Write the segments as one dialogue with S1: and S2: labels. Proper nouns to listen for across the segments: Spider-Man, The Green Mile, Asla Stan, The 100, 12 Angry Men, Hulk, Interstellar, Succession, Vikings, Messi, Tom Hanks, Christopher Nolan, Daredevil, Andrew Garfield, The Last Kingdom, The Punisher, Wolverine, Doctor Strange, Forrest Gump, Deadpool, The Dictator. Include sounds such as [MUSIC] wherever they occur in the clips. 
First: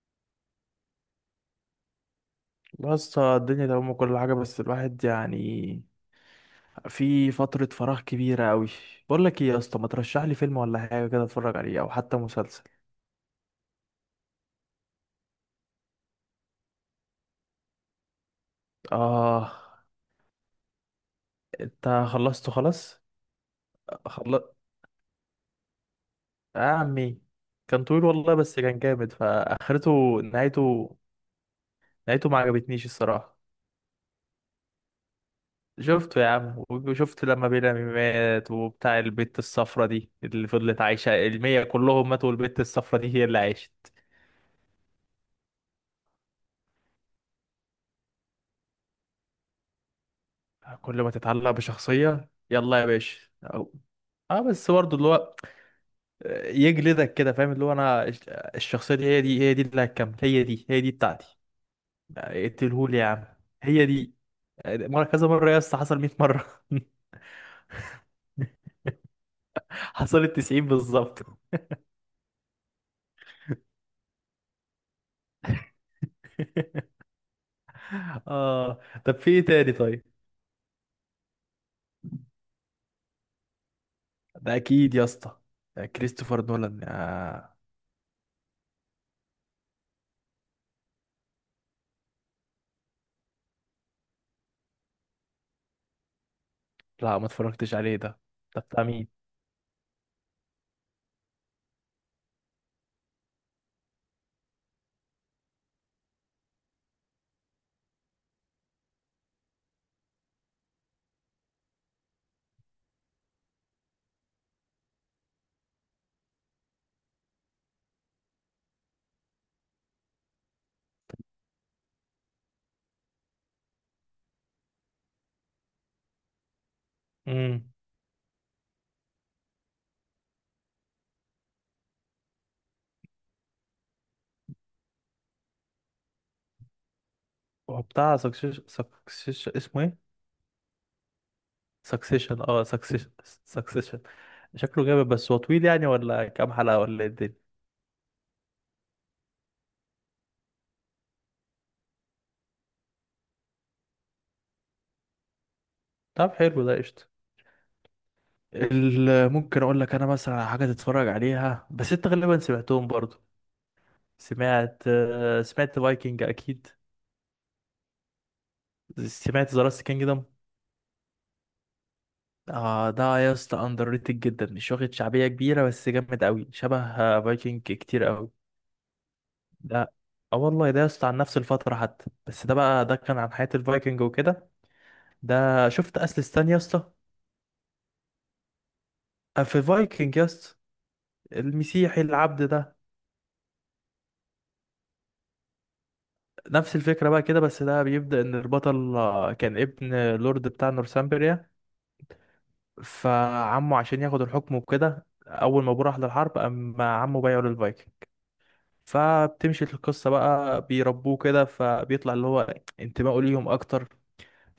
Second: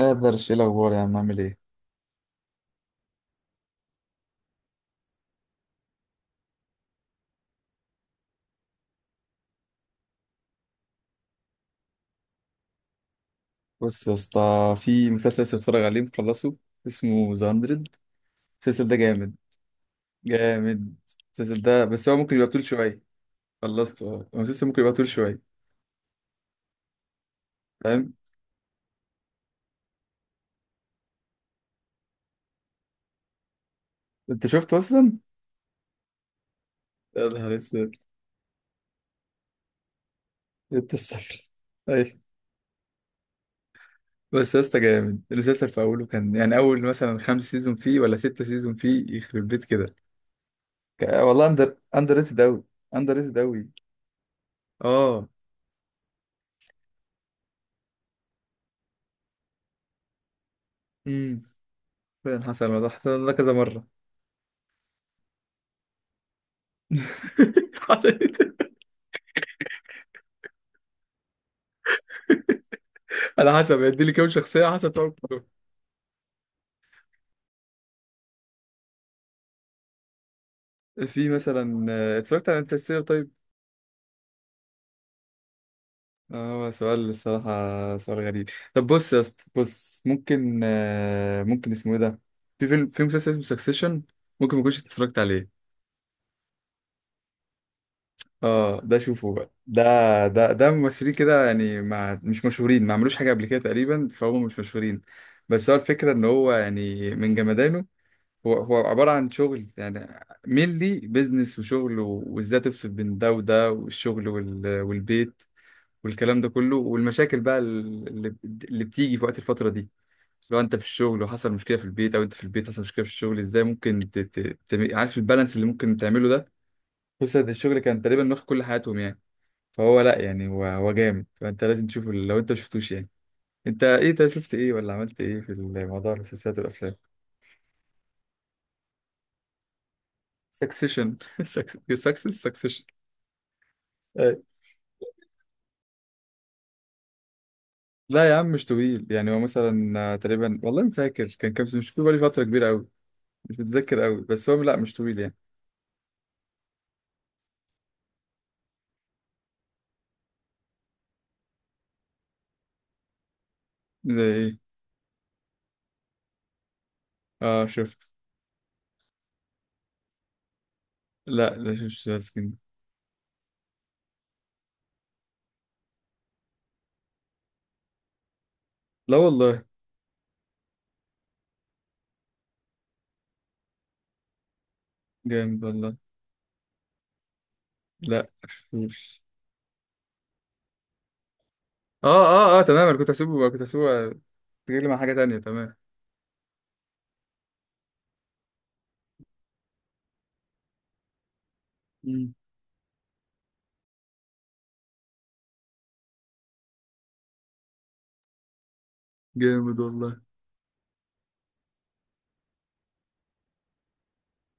S1: ايه الاخبار يا عم، عامل ايه؟
S2: بس الدنيا تمام وكل حاجة، بس الواحد يعني في فترة فراغ كبيرة أوي. بقول لك إيه يا اسطى، ما ترشح لي فيلم ولا حاجة كده أتفرج عليه، أو حتى مسلسل؟
S1: بص يا اسطى، في مسلسل لسه بتفرج عليه مخلصه، اسمه ذا 100. المسلسل ده جامد
S2: آه.
S1: جامد. المسلسل ده
S2: أنت
S1: بس هو ممكن يبقى
S2: خلصته
S1: طول شويه.
S2: خلاص؟
S1: خلصته، اه، هو
S2: خلص
S1: المسلسل ممكن يبقى طول شويه.
S2: يا عمي. كان طويل
S1: فاهم.
S2: والله، بس كان جامد. فآخرته، نهايته، نهايته ما عجبتنيش الصراحة.
S1: انت شفته اصلا؟
S2: شفته يا عم، وشفت
S1: يا
S2: لما
S1: نهار
S2: بيلامي
S1: اسود،
S2: مات وبتاع البت الصفرة دي اللي فضلت
S1: انت
S2: عايشة،
S1: السفر.
S2: المية كلهم
S1: اي.
S2: ماتوا والبت الصفرة دي هي اللي عاشت.
S1: بس يا اسطى جامد المسلسل، في اوله كان يعني اول مثلا خمس سيزون فيه ولا ستة سيزون فيه، يخرب بيت كده.
S2: كل ما
S1: والله
S2: تتعلق
S1: اندر
S2: بشخصية
S1: ريتد اوي،
S2: يلا يا
S1: اندر
S2: باشا
S1: ريتد اوي.
S2: أو... اه، بس برضه اللي
S1: اه.
S2: هو يجلدك كده، فاهم؟ اللي هو انا الشخصية دي، هي دي هي دي اللي هتكمل، هي دي هي دي بتاعتي.
S1: امم فعلا حصل الموضوع،
S2: اقتلهولي يا عم.
S1: حصل ده كذا
S2: هي
S1: مره.
S2: دي. مرة، كذا مرة يا اسطى، حصل 100 مرة.
S1: [LAUGHS] حصلت.
S2: [LAUGHS] حصلت 90 بالظبط. [LAUGHS]
S1: على حسب هيدي لي كام شخصية، على حسب طبعا.
S2: اه. طب في ايه تاني طيب؟
S1: في مثلا اتفرجت على انترستيلر. طيب،
S2: ده اكيد يا اسطى، ده كريستوفر
S1: هو
S2: نولان.
S1: سؤال
S2: آه.
S1: الصراحة سؤال غريب. طب بص يا اسطى، بص ممكن، ممكن اسمه ايه ده؟ في مسلسل اسمه سكسيشن. ممكن ما كنتش اتفرجت عليه.
S2: لا، ما اتفرجتش عليه ده. ده
S1: اه،
S2: بتاع
S1: ده
S2: مين؟
S1: شوفه بقى ده. ده ممثلين كده يعني، ما مش مشهورين، ما عملوش حاجة قبل كده تقريبا، فهم مش مشهورين. بس هو الفكرة ان هو يعني من جمدانه. هو عبارة عن شغل يعني، مينلي بيزنس وشغل، وازاي تفصل بين ده وده، والشغل والبيت والكلام ده كله، والمشاكل بقى اللي بتيجي في وقت الفترة دي. لو انت في الشغل وحصل مشكلة في البيت، او انت في البيت حصل مشكلة في الشغل، ازاي ممكن عارف البالانس اللي ممكن تعمله ده؟ خصوصا إن
S2: امم.
S1: الشغل كان تقريبا واخد كل حياتهم يعني. فهو لا يعني، هو جامد، فانت لازم تشوفه لو انت مشفتوش يعني. انت ايه طيب، شفت ايه ولا عملت ايه في الموضوع، المسلسلات والافلام؟
S2: هو بتاع سكسيش، اسمه ايه؟
S1: سكسيشن.
S2: سكسيشن. اه،
S1: سكسيشن.
S2: سكسيشن. سكسيشن.
S1: [LAUGHS]
S2: شكله جامد، بس هو طويل يعني؟ ولا كام حلقة، ولا ايه الدنيا؟
S1: لا يا عم، مش طويل يعني. هو مثلا تقريبا والله ما فاكر كان كام سنة، مش فاكر، بقالي فترة كبيرة قوي. مش متذكر قوي، بس هو لا مش طويل يعني.
S2: طب حلو، ده قشطة. ممكن اقول لك انا مثلا على حاجة تتفرج عليها، بس انت غالبا سمعتهم برضو.
S1: زي ايه؟
S2: سمعت فايكنج اكيد.
S1: اه شفت.
S2: سمعت ذا لاست كينجدم.
S1: لا، لا شفتش لاسكين.
S2: اه، ده يا اسطى اندر ريتد جدا، مش واخد شعبية كبيرة، بس جامد قوي، شبه فايكنج كتير قوي،
S1: لا والله.
S2: ده. اه والله، ده يا اسطى عن نفس الفترة حتى، بس ده كان عن حياة الفايكنج وكده.
S1: جامد
S2: ده
S1: والله.
S2: شفت اسل ستان يا اسطى؟
S1: لا شفتوش.
S2: في فايكنج يس، المسيحي
S1: اه
S2: العبد
S1: اه اه
S2: ده.
S1: تمام، انا كنت هسيبه تجيلي مع حاجة تانية تمام.
S2: نفس الفكرة بقى كده، بس ده بيبدأ إن البطل كان ابن لورد بتاع نورثامبريا.
S1: مم.
S2: فعمه عشان ياخد الحكم وكده، أول ما أبوه راح للحرب، أما عمه بايعه للفايكنج. فبتمشي
S1: جامد
S2: القصة
S1: والله.
S2: بقى، بيربوه كده، فبيطلع اللي هو انتمائه ليهم أكتر.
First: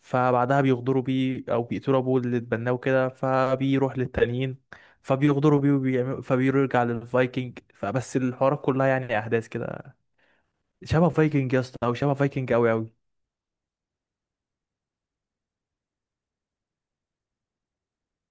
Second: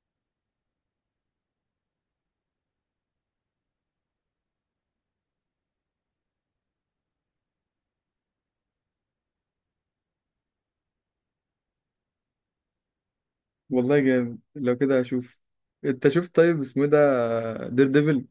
S2: فبعدها بيغدروا بيه، أو بيقتلوا أبوه اللي اتبناه كده، فبيروح للتانيين. فبيغدروا بيه وبيعملوا، فبيرجع للفايكنج. فبس الحوارات كلها يعني أحداث كده شبه فايكنج يا اسطى، او شبه فايكنج قوي قوي.
S1: والله جامد، لو كده هشوف. انت شفت طيب اسمه إيه ده، دير ديفل؟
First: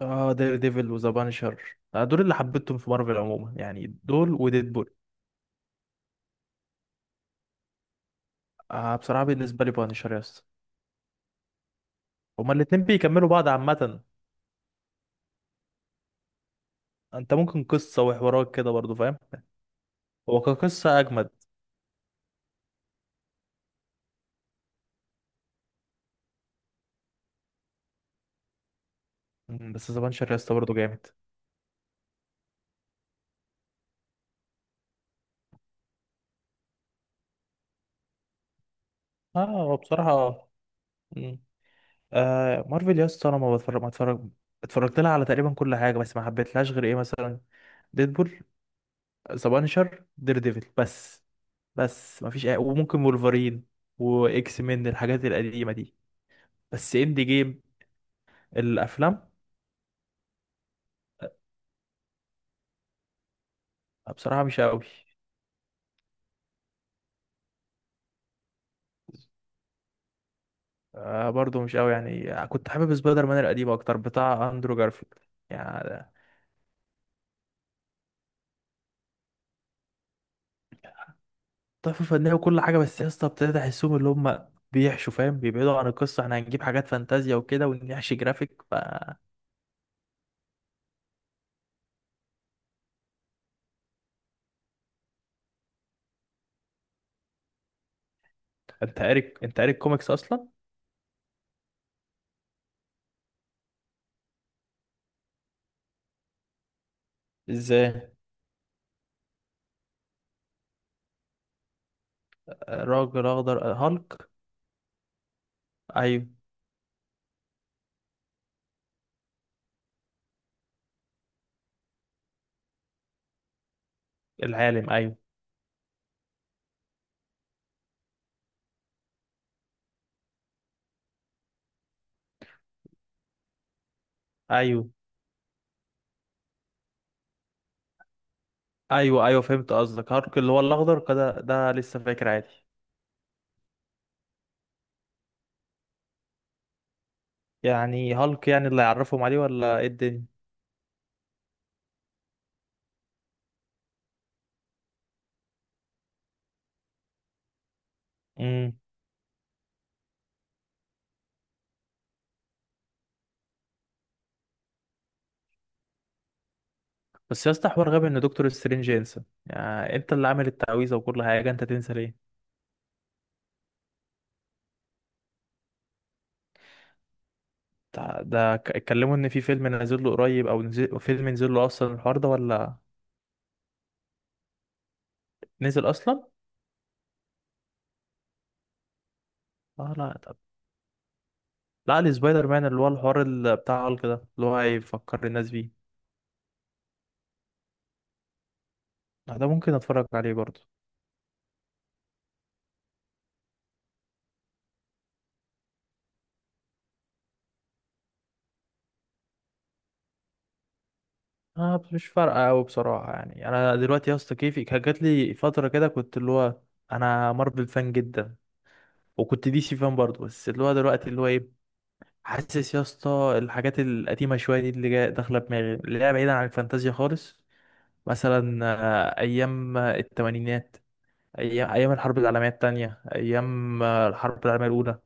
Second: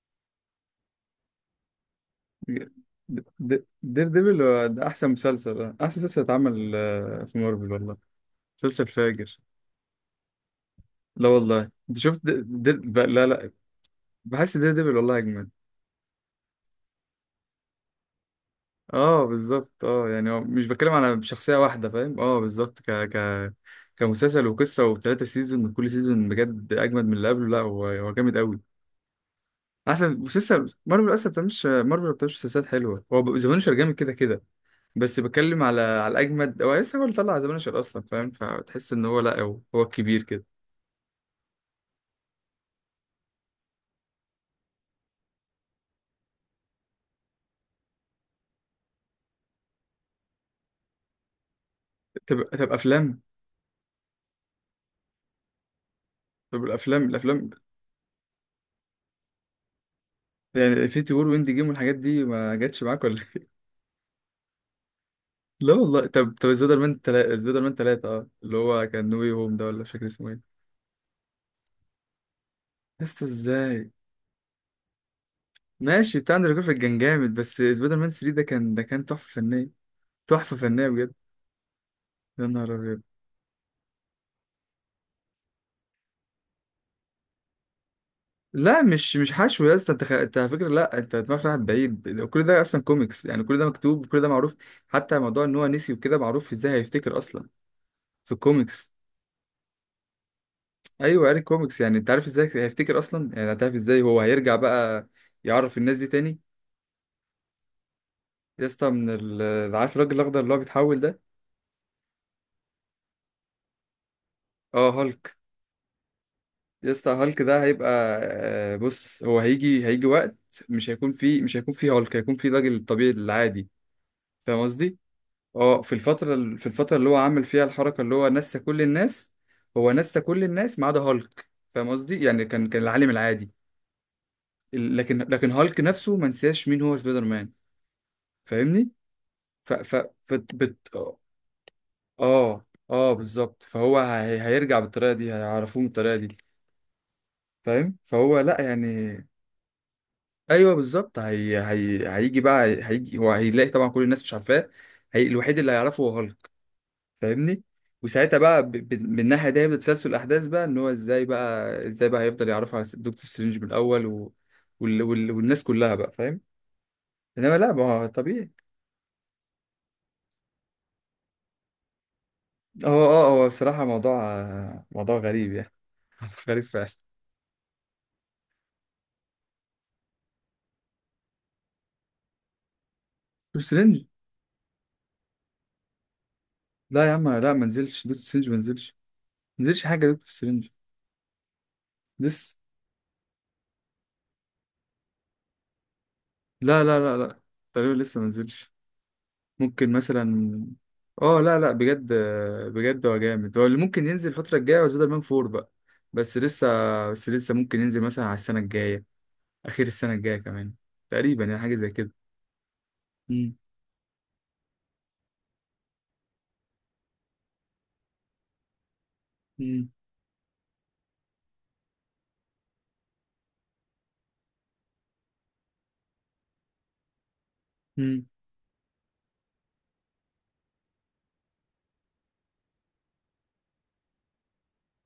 S2: اه، دير ديفل وذا بانشر، دول اللي حبيتهم في مارفل عموما يعني،
S1: دير
S2: دول
S1: ديفل هو ده
S2: وديدبول.
S1: احسن مسلسل، احسن مسلسل اتعمل في مارفل والله، مسلسل
S2: آه، بصراحه
S1: فاجر.
S2: بالنسبه لي بانشر يا اسطى،
S1: لا والله، انت شفت
S2: هما الاتنين
S1: لا
S2: بيكملوا بعض
S1: لا،
S2: عامه.
S1: بحس ده دبل والله اجمد.
S2: انت ممكن قصه وحوارات كده برضو، فاهم؟
S1: اه بالظبط، اه يعني هو
S2: هو
S1: مش بتكلم
S2: كقصه
S1: على
S2: اجمد.
S1: شخصيه واحده، فاهم؟ اه بالظبط، ك ك كمسلسل وقصه وثلاثه سيزون، وكل سيزون بجد اجمد من اللي قبله. لا هو جامد قوي،
S2: بس ذا
S1: احسن
S2: بانشر يا اسطى
S1: مسلسل
S2: برضو جامد.
S1: مارفل اصلا. ما بتعملش مارفل، ما بتعملش مسلسلات حلوه. هو ذا بانشر جامد كده كده. بس بتكلم على الاجمد، هو لسه، هو اللي طلع ذا بانشر اصلا، فاهم؟ فتحس ان هو لا،
S2: اه،
S1: هو
S2: هو
S1: هو الكبير كده.
S2: بصراحه. مم. آه، مارفل يا اسطى انا ما اتفرج. اتفرجت لها على تقريبا كل حاجه، بس ما حبيتلهاش غير ايه، مثلا ديدبول، ذا بانشر، دير ديفل، بس. بس
S1: طب
S2: مفيش أي...
S1: طب
S2: وممكن
S1: افلام.
S2: وولفرين، واكس مين، الحاجات القديمه دي.
S1: طب
S2: بس
S1: الافلام،
S2: اند جيم. الافلام
S1: يعني انفينيتي وور واند جيم والحاجات دي ما جاتش معاك ولا إيه؟
S2: بصراحه مش قوي.
S1: [LAUGHS] لا والله. طب طب سبايدر مان تلاتة، سبايدر مان تلاتة، اه، اللي هو كان نو واي هوم ده، ولا مش فاكر اسمه ايه.
S2: برضو مش قوي يعني، كنت حابب
S1: لسه
S2: سبايدر مان القديم
S1: ازاي.
S2: اكتر، بتاع اندرو جارفيلد. يعني
S1: ماشي، بتاع اندرو جارفيلد كان جامد، بس سبايدر مان 3 ده كان، تحفة فنية. تحفة فنية بجد.
S2: تحفه فنيه
S1: يا
S2: وكل
S1: نهار
S2: حاجه،
S1: ابيض.
S2: بس يا اسطى ابتديت احسهم اللي هم بيحشوا، فاهم؟ بيبعدوا عن القصه، احنا هنجيب حاجات فانتازيا وكده ونحشي جرافيك ف...
S1: لا مش حشو يا اسطى، انت انت على فكره، لا انت دماغك رايحه بعيد. كل ده اصلا كوميكس يعني، كل ده مكتوب وكل ده معروف. حتى موضوع ان هو نسي وكده معروف ازاي هيفتكر اصلا، في الكوميكس.
S2: انت قاري الكوميكس اصلا؟
S1: ايوه قاري كوميكس. يعني انت عارف ازاي هيفتكر اصلا، يعني هتعرف ازاي هو هيرجع بقى، يعرف الناس دي تاني.
S2: ازاي؟
S1: يا اسطى، من عارف الراجل الاخضر اللي هو بيتحول ده؟
S2: راجل اخضر، هالك؟
S1: اه هالك.
S2: ايوه.
S1: يا اسطى هالك ده هيبقى، بص هو هيجي وقت، مش هيكون فيه هالك، هيكون فيه الراجل الطبيعي العادي. فاهم
S2: العالم،
S1: قصدي؟
S2: ايوه
S1: اه، في الفتره في الفتره اللي هو عامل فيها الحركه اللي هو نسى كل الناس، هو نسى كل الناس ما عدا هالك. فاهم قصدي؟ يعني كان العالم العادي.
S2: ايوه.
S1: لكن هالك نفسه ما نساش مين هو سبايدر مان. فاهمني؟
S2: ايوه، ايوه،
S1: ف
S2: فهمت
S1: ف
S2: قصدك. هالك اللي
S1: فت
S2: هو
S1: بت
S2: الاخضر كده، ده لسه فاكر عادي.
S1: اه. اه بالظبط، فهو هيرجع بالطريقه دي، هيعرفوه بالطريقه دي. فاهم.
S2: يعني
S1: فهو
S2: هالك
S1: لا
S2: يعني اللي
S1: يعني،
S2: يعرفهم عليه، ولا ايه الدنيا؟
S1: ايوه بالظبط. هيجي هو هيلاقي طبعا كل الناس مش عارفاه. الوحيد اللي هيعرفه هو هالك. فاهمني؟ وساعتها بقى،
S2: امم.
S1: من الناحيه دي هيبدا تسلسل الاحداث بقى، ان هو ازاي بقى هيفضل يعرفه على دكتور سترينج من الاول والناس كلها بقى، فاهم؟
S2: بس يا
S1: انما
S2: اسطى
S1: لا، ما
S2: حوار
S1: هو
S2: غبي ان دكتور
S1: طبيعي.
S2: سترينج ينسى، يعني انت اللي عامل التعويذه وكل حاجه، انت تنسى ليه؟
S1: هو، هو الصراحه موضوع، موضوع غريب يعني. [LAUGHS] موضوع غريب فعلا.
S2: اتكلموا ان في فيلم نازل له قريب، او نزل فيلم، نزل له اصلا الحوار ده، ولا
S1: دكتور سترينج.
S2: نزل اصلا؟
S1: لا يا عم، لا ما نزلش دكتور سترينج، ما نزلش. ما نزلش
S2: اه،
S1: حاجه
S2: لا
S1: دكتور
S2: طب.
S1: سترينج.
S2: لا، السبايدر
S1: لسه.
S2: مان اللي هو الحوار بتاع هالك ده، اللي هو هيفكر الناس بيه.
S1: لا لا لا لا، تقريبا لسه ما نزلش.
S2: لا، ده ممكن
S1: ممكن
S2: اتفرج عليه برضه.
S1: مثلا. اه لا لا بجد، بجد هو جامد، هو اللي ممكن ينزل الفتره الجايه، هو سبايدر مان 4 بقى. بس لسه، بس لسه ممكن ينزل مثلا على السنه الجايه، اخير السنه الجايه كمان، تقريبا يعني، حاجه
S2: اه،
S1: زي
S2: مش
S1: كده.
S2: فارقه قوي بصراحه، يعني
S1: مم.
S2: انا دلوقتي يا اسطى كيفي كان جات لي فتره كده، كنت اللي هو انا مارفل فان جدا، وكنت دي سي
S1: مم.
S2: فان برضه، بس اللي هو دلوقتي اللي هو ايه، حاسس يا اسطى، الحاجات القديمه شويه دي اللي جايه داخله دماغي، اللي هي بعيدا عن الفانتازيا خالص.
S1: مم.
S2: مثلا ايام الثمانينات، ايام، الحرب العالميه الثانيه، ايام الحرب العالميه الاولى،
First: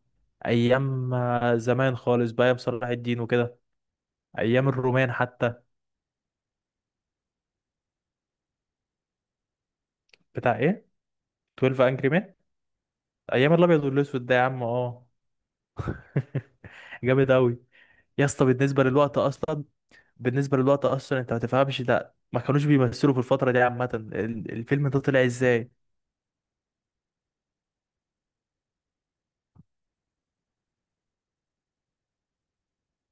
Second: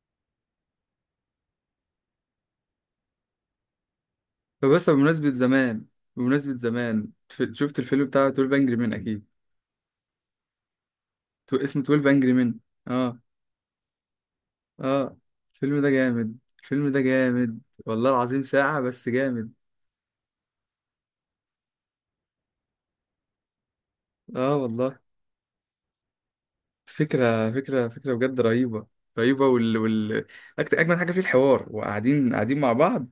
S2: ايام زمان خالص بقى، ايام صلاح الدين وكده، ايام
S1: فبس
S2: الرومان
S1: بمناسبه
S2: حتى.
S1: زمان، شفت الفيلم بتاع 12 انجري مان اكيد.
S2: بتاع ايه،
S1: اسمه
S2: 12 انجري.
S1: 12 انجري مان. اه.
S2: ايام الابيض والاسود ده يا عم. اه.
S1: اه الفيلم ده جامد،
S2: [LAUGHS]
S1: الفيلم ده
S2: جامد اوي.
S1: جامد. والله
S2: يا
S1: العظيم
S2: اسطى
S1: ساعة
S2: بالنسبه
S1: بس
S2: للوقت
S1: جامد.
S2: اصلا، انت ما تفهمش ده، ما كانوش بيمثلوا في الفتره دي عامه،
S1: اه
S2: الفيلم
S1: والله،
S2: ده طلع ازاي؟
S1: فكرة فكرة فكرة بجد رهيبة. رهيبة، وال وال أجمد حاجة فيه الحوار، وقاعدين قاعدين مع بعض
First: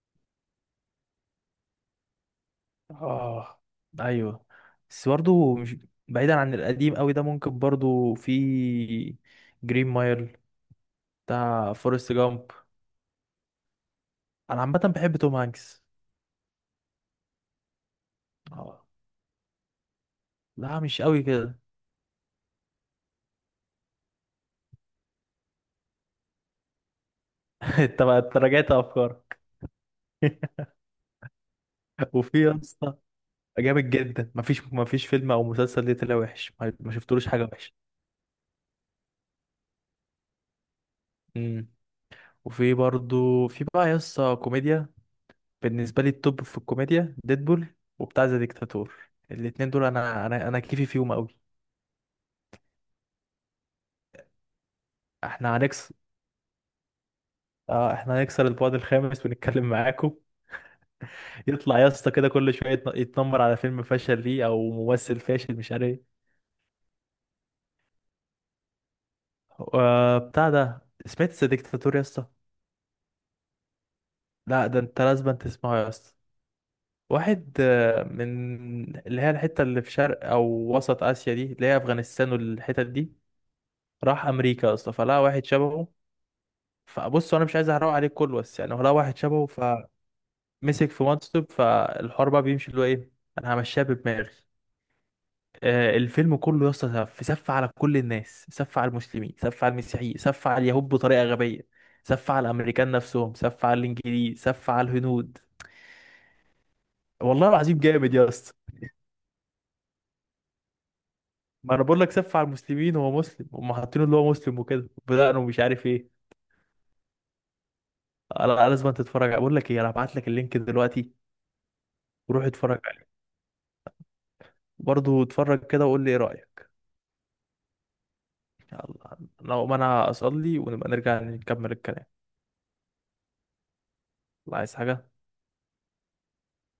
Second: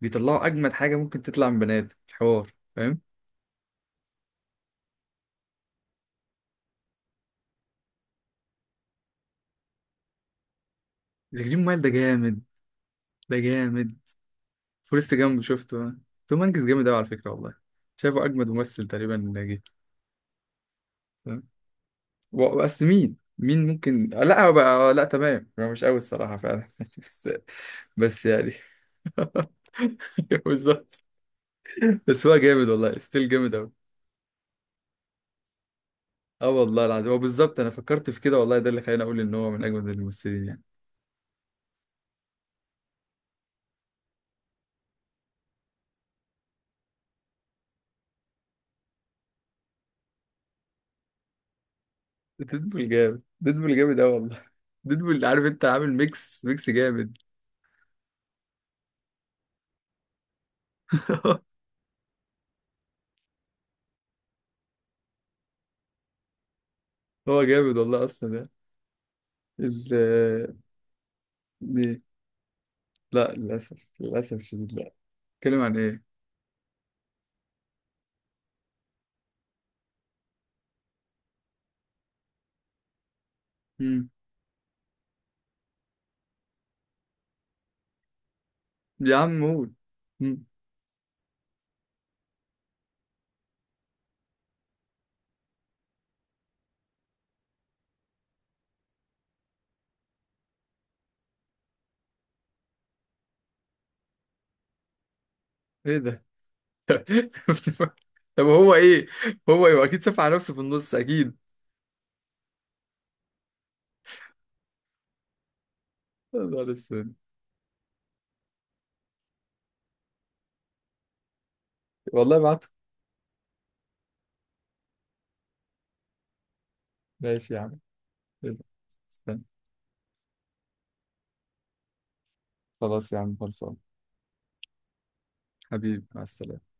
S1: بيطلعوا أجمد حاجة ممكن تطلع من بني آدم، الحوار. فاهم.
S2: اه، ايوه. بس برضه مش بعيدا عن القديم قوي ده، ممكن برضه في جرين مايل،
S1: ذا جرين
S2: بتاع
S1: مايل ده
S2: فورست
S1: جامد.
S2: جامب.
S1: ده جامد.
S2: انا عامه
S1: فورست
S2: بحب توم
S1: جامب
S2: هانكس.
S1: شفته. توم هانكس جامد أوي على فكرة والله. شايفه أجمد
S2: اه،
S1: ممثل تقريبا جه.
S2: لا مش قوي
S1: فاهم؟
S2: كده. [LAUGHS]
S1: وأصل مين ممكن، لا هو بقى لا تمام، هو مش قوي الصراحة فعلا [LAUGHS] بس، بس
S2: انت
S1: يعني
S2: راجعت افكارك؟
S1: [LAUGHS]
S2: [LAUGHS]
S1: بالظبط. بس هو
S2: وفي يا
S1: جامد
S2: اسطى
S1: والله، ستيل جامد قوي.
S2: جامد جدا، مفيش فيلم او مسلسل ليه طلع
S1: اه
S2: وحش،
S1: والله
S2: ما
S1: العظيم، هو
S2: شفتلوش حاجه
S1: بالظبط انا
S2: وحشه.
S1: فكرت في كده والله، ده اللي خلاني اقول ان هو من اجمد الممثلين يعني.
S2: امم. وفي برضو في بقى يسطا كوميديا. بالنسبه لي التوب في الكوميديا ديدبول، وبتاع ذا ديكتاتور، الاتنين دول، انا كيفي فيهم قوي.
S1: ديدبول جامد، ديدبول جامد قوي والله. ديدبول، عارف
S2: احنا
S1: انت عامل
S2: هنكسر.
S1: ميكس ميكس جامد.
S2: اه، احنا هنكسر البعد الخامس ونتكلم معاكم.
S1: [LAUGHS]
S2: يطلع يسطا كده كل شويه، يتنمر على فيلم فشل ليه، او ممثل فاشل مش عارف ايه.
S1: هو جامد والله اصلا يعني. ال
S2: بتاع ده، سمعت ذا
S1: دي،
S2: ديكتاتور يسطا؟
S1: لا للاسف، للاسف
S2: لا،
S1: الشديد
S2: ده
S1: لا.
S2: انت لازم
S1: اتكلم عن
S2: تسمعه يا
S1: ايه؟
S2: اسطى. واحد من اللي هي الحتة اللي في شرق أو وسط آسيا دي، اللي هي أفغانستان والحتت دي،
S1: مم.
S2: راح أمريكا أصلا، فلقى واحد شبهه. فبص، أنا مش عايز أحرق عليك كله، بس يعني هو لقى
S1: يا
S2: واحد
S1: عم
S2: شبهه،
S1: قول.
S2: فمسك
S1: مم.
S2: في منصب، فالحوار بقى بيمشي اللي هو إيه، أنا همشيها بدماغي. الفيلم كله يا اسطى سف، سف على كل الناس، سف على المسلمين، سف على المسيحيين، سف على اليهود، بطريقة غبية، سف على الأمريكان نفسهم، سف على الإنجليز، سف على الهنود.
S1: ايه ده؟
S2: والله العظيم
S1: [LAUGHS]
S2: جامد يا
S1: طب
S2: اسطى.
S1: هو ايه؟ هو ايه؟ اكيد سف على نفسه في النص اكيد.
S2: ما انا بقول لك، سف على المسلمين، هو مسلم، هم حاطينه اللي هو مسلم وكده، بدأنا، ومش عارف ايه.
S1: يا نهار اسود.
S2: أنا لازم تتفرج عليه. بقول لك ايه، انا هبعت لك اللينك دلوقتي،
S1: والله
S2: وروح
S1: بعته.
S2: اتفرج عليه برضه، اتفرج كده وقول لي ايه رأيك.
S1: ماشي يا عم.
S2: يلا،
S1: استنى.
S2: لو ما انا اصلي، ونبقى نرجع نكمل الكلام.
S1: خلاص يا عم، خلصان.
S2: الله، عايز حاجة؟
S1: حبيبي، مع السلامة.